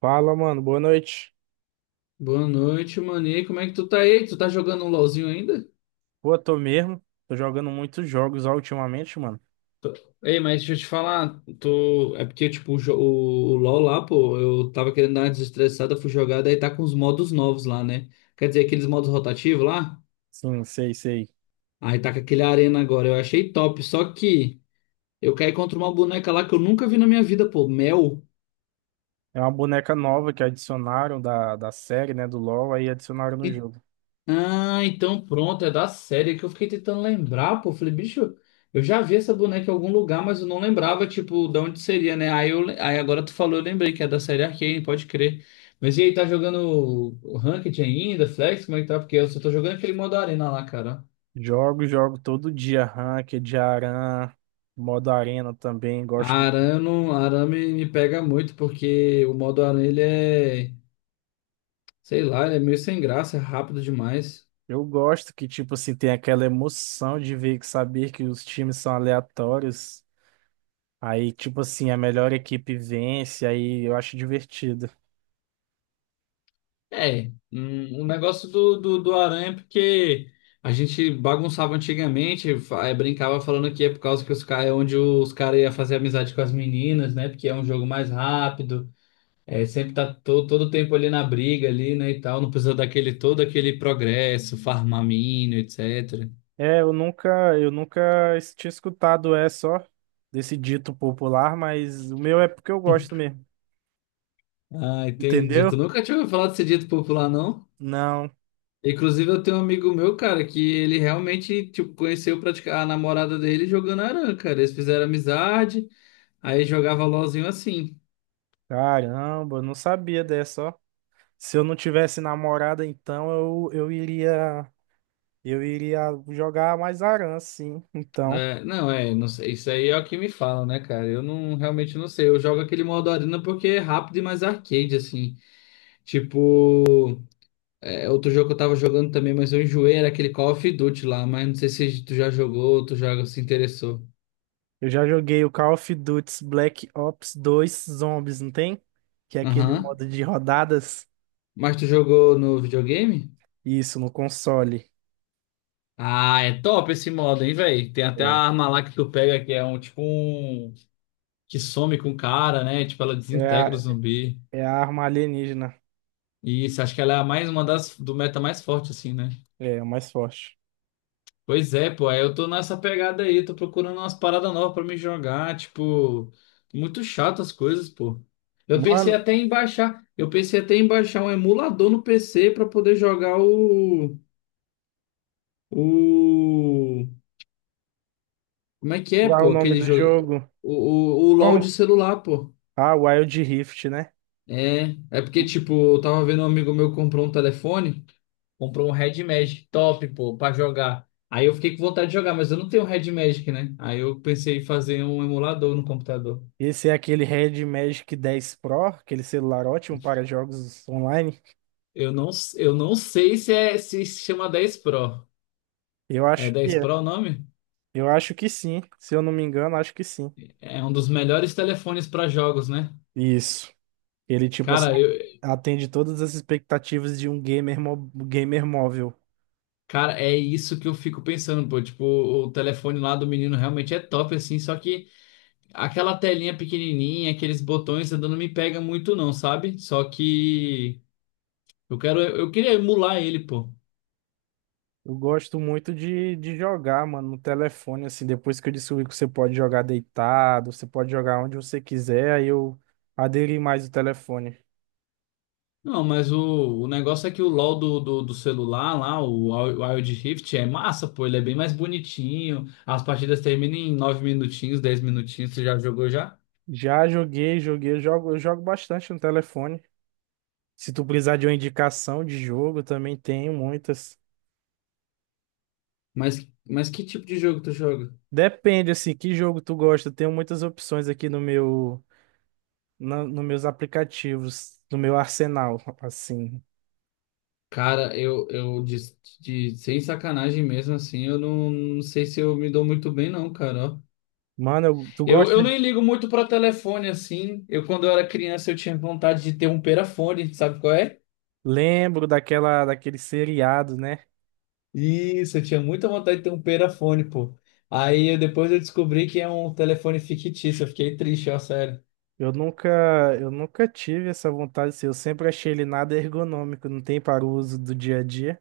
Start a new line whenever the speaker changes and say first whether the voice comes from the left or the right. right: Fala, mano. Boa noite.
left: Boa noite, Mani. Como é que tu tá aí? Tu tá jogando um LOLzinho ainda?
right: Pô, tô mesmo. Tô jogando muitos jogos ó, ultimamente, mano.
left: Ei, mas deixa eu te falar, é porque, tipo, o LOL lá, pô, eu tava querendo dar uma desestressada, fui jogar, daí tá com os modos novos lá, né? Quer dizer, aqueles modos rotativos lá?
right: Sim, sei, sei.
left: Aí tá com aquele arena agora, eu achei top, só que eu caí contra uma boneca lá que eu nunca vi na minha vida, pô, Mel.
right: É uma boneca nova que adicionaram da série, né, do LoL, aí adicionaram no jogo.
left: Ah, então pronto, é da série que eu fiquei tentando lembrar, pô. Falei, bicho, eu já vi essa boneca em algum lugar, mas eu não lembrava, tipo, de onde seria, né? Aí agora tu falou, eu lembrei que é da série Arcane, pode crer. Mas e aí, tá jogando o Ranked ainda, Flex? Como é que tá? Porque eu só tô jogando aquele modo arena lá, cara.
right: Jogo, jogo todo dia, ranked, modo arena também, gosto.
left: Arame me pega muito, porque o modo arena, sei lá, ele é meio sem graça, é rápido demais.
right: Eu gosto que, tipo assim, tem aquela emoção de ver, que saber que os times são aleatórios. Aí, tipo assim, a melhor equipe vence, aí eu acho divertido.
left: É, o negócio do aranha é porque a gente bagunçava antigamente, brincava falando que é por causa que os caras é onde os caras iam fazer amizade com as meninas, né? Porque é um jogo mais rápido, é, sempre tá todo tempo ali na briga ali, né, e tal, não precisa daquele todo aquele progresso, farmar mina, etc.
right: É, eu nunca tinha escutado essa, ó, desse dito popular, mas o meu é porque eu gosto mesmo.
left: Ah, entendi. Tu
right: Entendeu?
left: nunca tinha ouvido falar desse dito popular, não?
right: Não.
left: Inclusive, eu tenho um amigo meu, cara, que ele realmente, tipo, conheceu a namorada dele jogando aranha, cara. Eles fizeram amizade. Aí jogava LOLzinho assim.
right: Caramba, eu não sabia dessa, ó. Se eu não tivesse namorada, então eu, eu iria, eu iria jogar mais sim. Então,
left: É, não sei, isso aí é o que me falam, né, cara? Eu não realmente não sei. Eu jogo aquele modo arena porque é rápido e mais arcade, assim. Tipo, é, outro jogo que eu tava jogando também, mas eu enjoei, era aquele Call of Duty lá, mas não sei se tu já jogou ou tu joga, se interessou.
right: eu já joguei o Call of Duty Black Ops 2 Zombies, não tem? Que é aquele
left: Aham.
right: modo de rodadas.
left: Mas tu jogou no videogame?
right: Isso, no console.
left: Ah, é top esse modo, hein, velho? Tem até a
right: É,
left: arma lá que tu pega que é um tipo um. Que some com o cara, né? Tipo, ela
right: é
left: desintegra o
right: a,
left: zumbi.
right: é a arma alienígena.
left: Isso, acho que ela é a mais uma das do meta mais forte, assim, né?
right: É, a mais forte.
left: Pois é, pô, aí eu tô nessa pegada aí, tô procurando umas paradas novas pra me jogar, tipo, muito chato as coisas, pô.
right: Mano,
left: Eu pensei até em baixar um emulador no PC pra poder jogar o, como é que é,
right: qual é o
left: pô,
right: nome
left: aquele
right: do
left: jogo,
right: jogo?
left: o LoL de
right: Como?
left: celular, pô.
right: Ah, Wild Rift, né?
left: É porque, tipo, eu tava vendo um amigo meu comprou um telefone. Comprou um Red Magic top, pô, pra jogar. Aí eu fiquei com vontade de jogar, mas eu não tenho Red Magic, né? Aí eu pensei em fazer um emulador no computador.
right: Esse é aquele Red Magic 10 Pro, aquele celular ótimo para jogos online.
left: Eu não, eu não sei se chama 10 Pro.
right: Eu
left: É
right: acho
left: 10
right: que
left: Pro
right: é.
left: o nome?
right: Eu acho que sim. Se eu não me engano, acho que sim.
left: É um dos melhores telefones para jogos, né?
right: Isso. Ele, tipo assim,
left: Cara,
right: atende todas as expectativas de um gamer, gamer móvel.
left: cara, é isso que eu fico pensando, pô. Tipo, o telefone lá do menino realmente é top, assim. Só que aquela telinha pequenininha, aqueles botões ainda não me pega muito, não, sabe? Só que eu quero, eu queria emular ele, pô.
right: Eu gosto muito de jogar, mano, no telefone, assim, depois que eu descobri que você pode jogar deitado, você pode jogar onde você quiser, aí eu aderi mais o telefone.
left: Não, mas o negócio é que o LoL do celular lá, o Wild Rift, é massa, pô. Ele é bem mais bonitinho. As partidas terminam em 9 minutinhos, 10 minutinhos. Você já jogou já?
right: Já joguei, joguei, eu jogo bastante no telefone. Se tu precisar de uma indicação de jogo, também tenho muitas.
left: Mas que tipo de jogo tu joga?
right: Depende, assim, que jogo tu gosta. Eu tenho muitas opções aqui no meu, nos meus aplicativos, no meu arsenal, assim.
left: Cara, sem sacanagem mesmo, assim, eu não sei se eu me dou muito bem, não, cara, ó.
right: Mano, tu
left: Eu,
right: gosta?
left: eu nem ligo muito pra telefone, assim. Quando eu era criança, eu tinha vontade de ter um perafone, sabe qual é?
right: Lembro daquele seriado, né?
left: Isso, eu tinha muita vontade de ter um perafone, pô. Depois eu descobri que é um telefone fictício, eu fiquei triste, ó, sério.
right: Eu nunca, eu nunca tive essa vontade, assim, eu sempre achei ele nada ergonômico, não tem para o uso do dia a dia.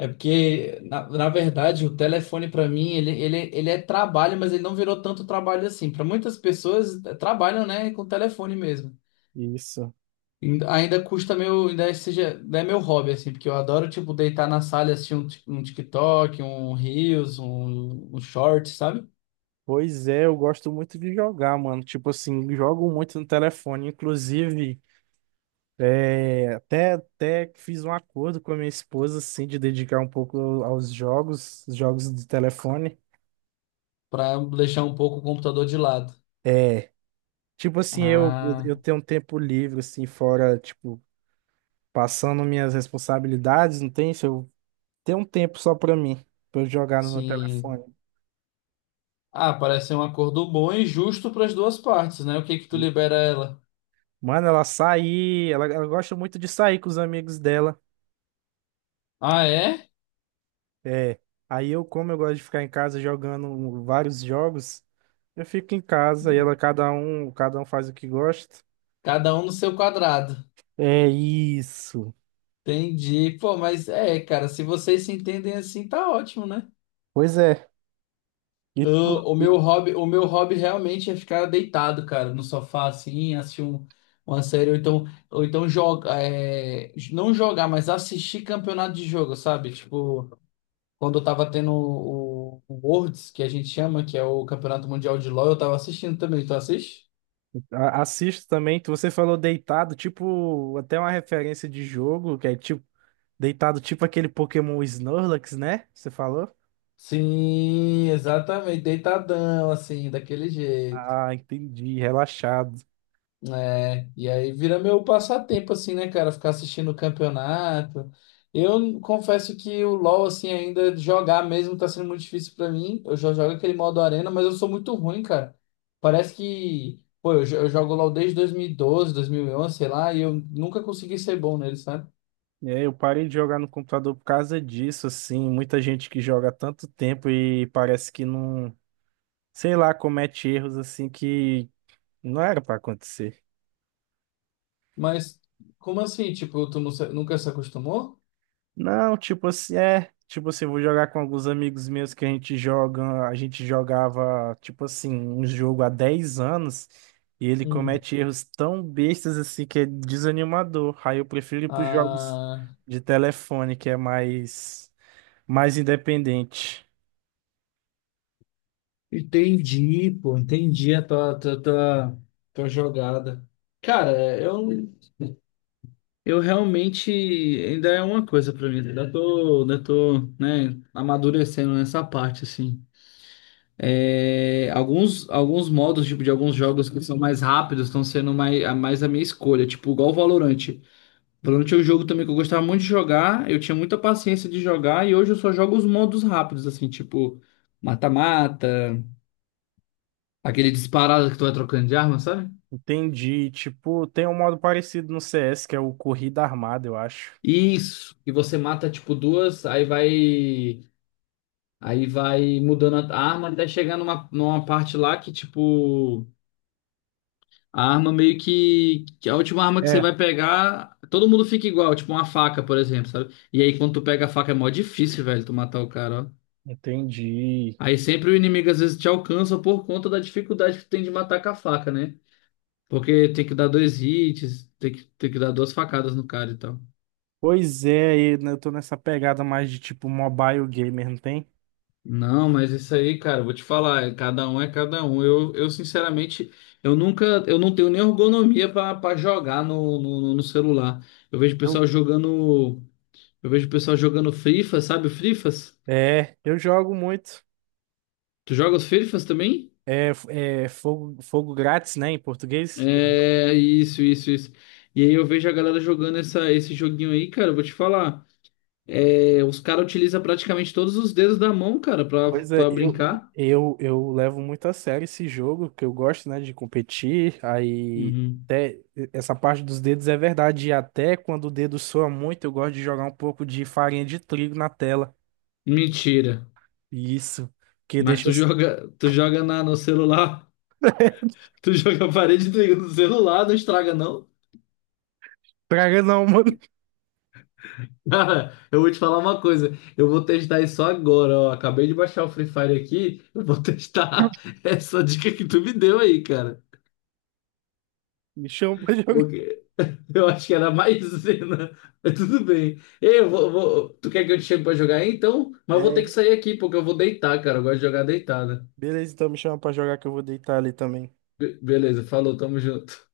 left: É porque, na verdade, o telefone pra mim, ele é trabalho, mas ele não virou tanto trabalho assim. Pra muitas pessoas, trabalham, né, com telefone mesmo.
right: Isso.
left: Ainda custa meu, ainda é, seja, ainda é meu hobby, assim, porque eu adoro, tipo, deitar na sala e assistir um TikTok, um Reels, um Short, sabe?
right: Pois é, eu gosto muito de jogar, mano. Tipo assim, jogo muito no telefone. Inclusive, é, até fiz um acordo com a minha esposa, assim, de dedicar um pouco aos jogos, jogos de telefone.
left: Pra deixar um pouco o computador de lado.
right: É, tipo assim, eu,
left: Ah,
right: eu tenho um tempo livre, assim, fora, tipo, passando minhas responsabilidades, não tem? Se eu tenho um tempo só pra mim, pra eu jogar no meu
left: sim.
right: telefone.
left: Ah, parece ser um acordo bom e justo para as duas partes, né? O que que tu libera ela?
right: Mano, ela sai, ela gosta muito de sair com os amigos dela.
left: Ah, é?
right: É, aí eu, como eu gosto de ficar em casa jogando vários jogos, eu fico em casa e ela cada um faz o que gosta.
left: Cada um no seu quadrado.
right: É isso.
left: Entendi. Pô, mas é, cara, se vocês se entendem assim, tá ótimo, né?
right: Pois é. E
left: Ah,
right: tu
left: o
right: e
left: meu hobby, o meu hobby realmente é ficar deitado, cara, no sofá assim, assistir uma série ou então, joga, é, não jogar, mas assistir campeonato de jogo, sabe? Tipo, quando eu tava tendo o Worlds, que a gente chama, que é o Campeonato Mundial de LoL, eu tava assistindo também. Tu assiste?
right: assisto também, você falou deitado, tipo, até uma referência de jogo, que é tipo deitado tipo aquele Pokémon Snorlax, né? Você falou?
left: Sim, exatamente, deitadão, assim, daquele jeito,
right: Ah, entendi, relaxado.
left: né? E aí vira meu passatempo, assim, né, cara, ficar assistindo o campeonato. Eu confesso que o LoL, assim, ainda jogar mesmo tá sendo muito difícil pra mim. Eu já jogo aquele modo arena, mas eu sou muito ruim, cara. Parece que, pô, eu jogo LoL desde 2012, 11 sei lá, e eu nunca consegui ser bom nele, sabe?
right: É, eu parei de jogar no computador por causa disso, assim, muita gente que joga há tanto tempo e parece que não sei lá, comete erros assim que não era pra acontecer.
left: Mas, como assim? Tipo, tu nunca se acostumou?
right: Não, tipo assim, é, tipo assim, vou jogar com alguns amigos meus que a gente joga, a gente jogava, tipo assim, um jogo há 10 anos e ele
left: Hum.
right: comete erros tão bestas assim que é desanimador. Aí eu prefiro ir pros jogos
left: Ah.
right: de telefone, que é mais independente.
left: Entendi, pô, entendi a tua jogada. Cara, eu realmente ainda é uma coisa pra mim, ainda tô, né, amadurecendo nessa parte, assim. É, alguns modos, tipo, de alguns jogos que são mais rápidos estão sendo mais, mais a minha escolha, tipo, igual o Valorant. Valorant é um jogo também que eu gostava muito de jogar, eu tinha muita paciência de jogar e hoje eu só jogo os modos rápidos, assim, tipo, mata-mata, aquele disparado que tu vai trocando de arma, sabe?
right: Entendi, tipo, tem um modo parecido no CS, que é o corrida armada, eu acho.
left: Isso. E você mata tipo duas, aí vai. Aí vai mudando a arma até chegar numa parte lá que, tipo, a arma meio que a última arma que você
right: É,
left: vai pegar, todo mundo fica igual, tipo uma faca, por exemplo, sabe? E aí quando tu pega a faca é mó difícil, velho, tu matar o cara, ó.
right: entendi.
left: Aí sempre o inimigo às vezes te alcança por conta da dificuldade que tu tem de matar com a faca, né? Porque tem que dar dois hits, tem que dar duas facadas no cara e tal.
right: Pois é, e, né, eu tô nessa pegada mais de tipo mobile gamer, não tem?
left: Não, mas isso aí, cara, eu vou te falar, é cada um é cada um. Eu sinceramente, eu nunca, eu não tenho nem ergonomia para jogar no celular. Eu vejo o
right: Eu-
left: pessoal jogando, eu vejo o pessoal jogando FIFA, sabe o Frifas?
right: é, eu jogo muito.
left: Tu joga os Frifas também?
right: É, é fogo, grátis, né, em português.
left: É, isso, isso, isso. E aí eu vejo a galera jogando essa, esse joguinho aí, cara, eu vou te falar. É, os caras utilizam praticamente todos os dedos da mão, cara, pra,
right: Pois é,
left: pra
right: eu,
left: brincar.
right: eu, eu levo muito a sério esse jogo, que eu gosto, né, de competir. Aí,
left: Uhum.
right: até essa parte dos dedos é verdade. E até quando o dedo soa muito, eu gosto de jogar um pouco de farinha de trigo na tela.
left: Mentira.
right: Isso, que
left: Mas
right: deixa.
left: tu joga na, no celular? Tu joga a parede do celular, não estraga, não?
right: Praga não, mano.
left: Cara, eu vou te falar uma coisa. Eu vou testar isso agora, ó. Acabei de baixar o Free Fire aqui. Eu vou testar essa dica que tu me deu aí, cara.
right: Me chama pra jogar.
left: Porque eu acho que era maisena. Mas tudo bem. Ei, tu quer que eu te chame pra jogar aí, então? Mas eu vou ter que
right: É.
left: sair aqui, porque eu vou deitar, cara. Eu gosto de jogar deitada.
right: Beleza, então me chama pra jogar que eu vou deitar ali também.
left: Beleza, falou, tamo junto.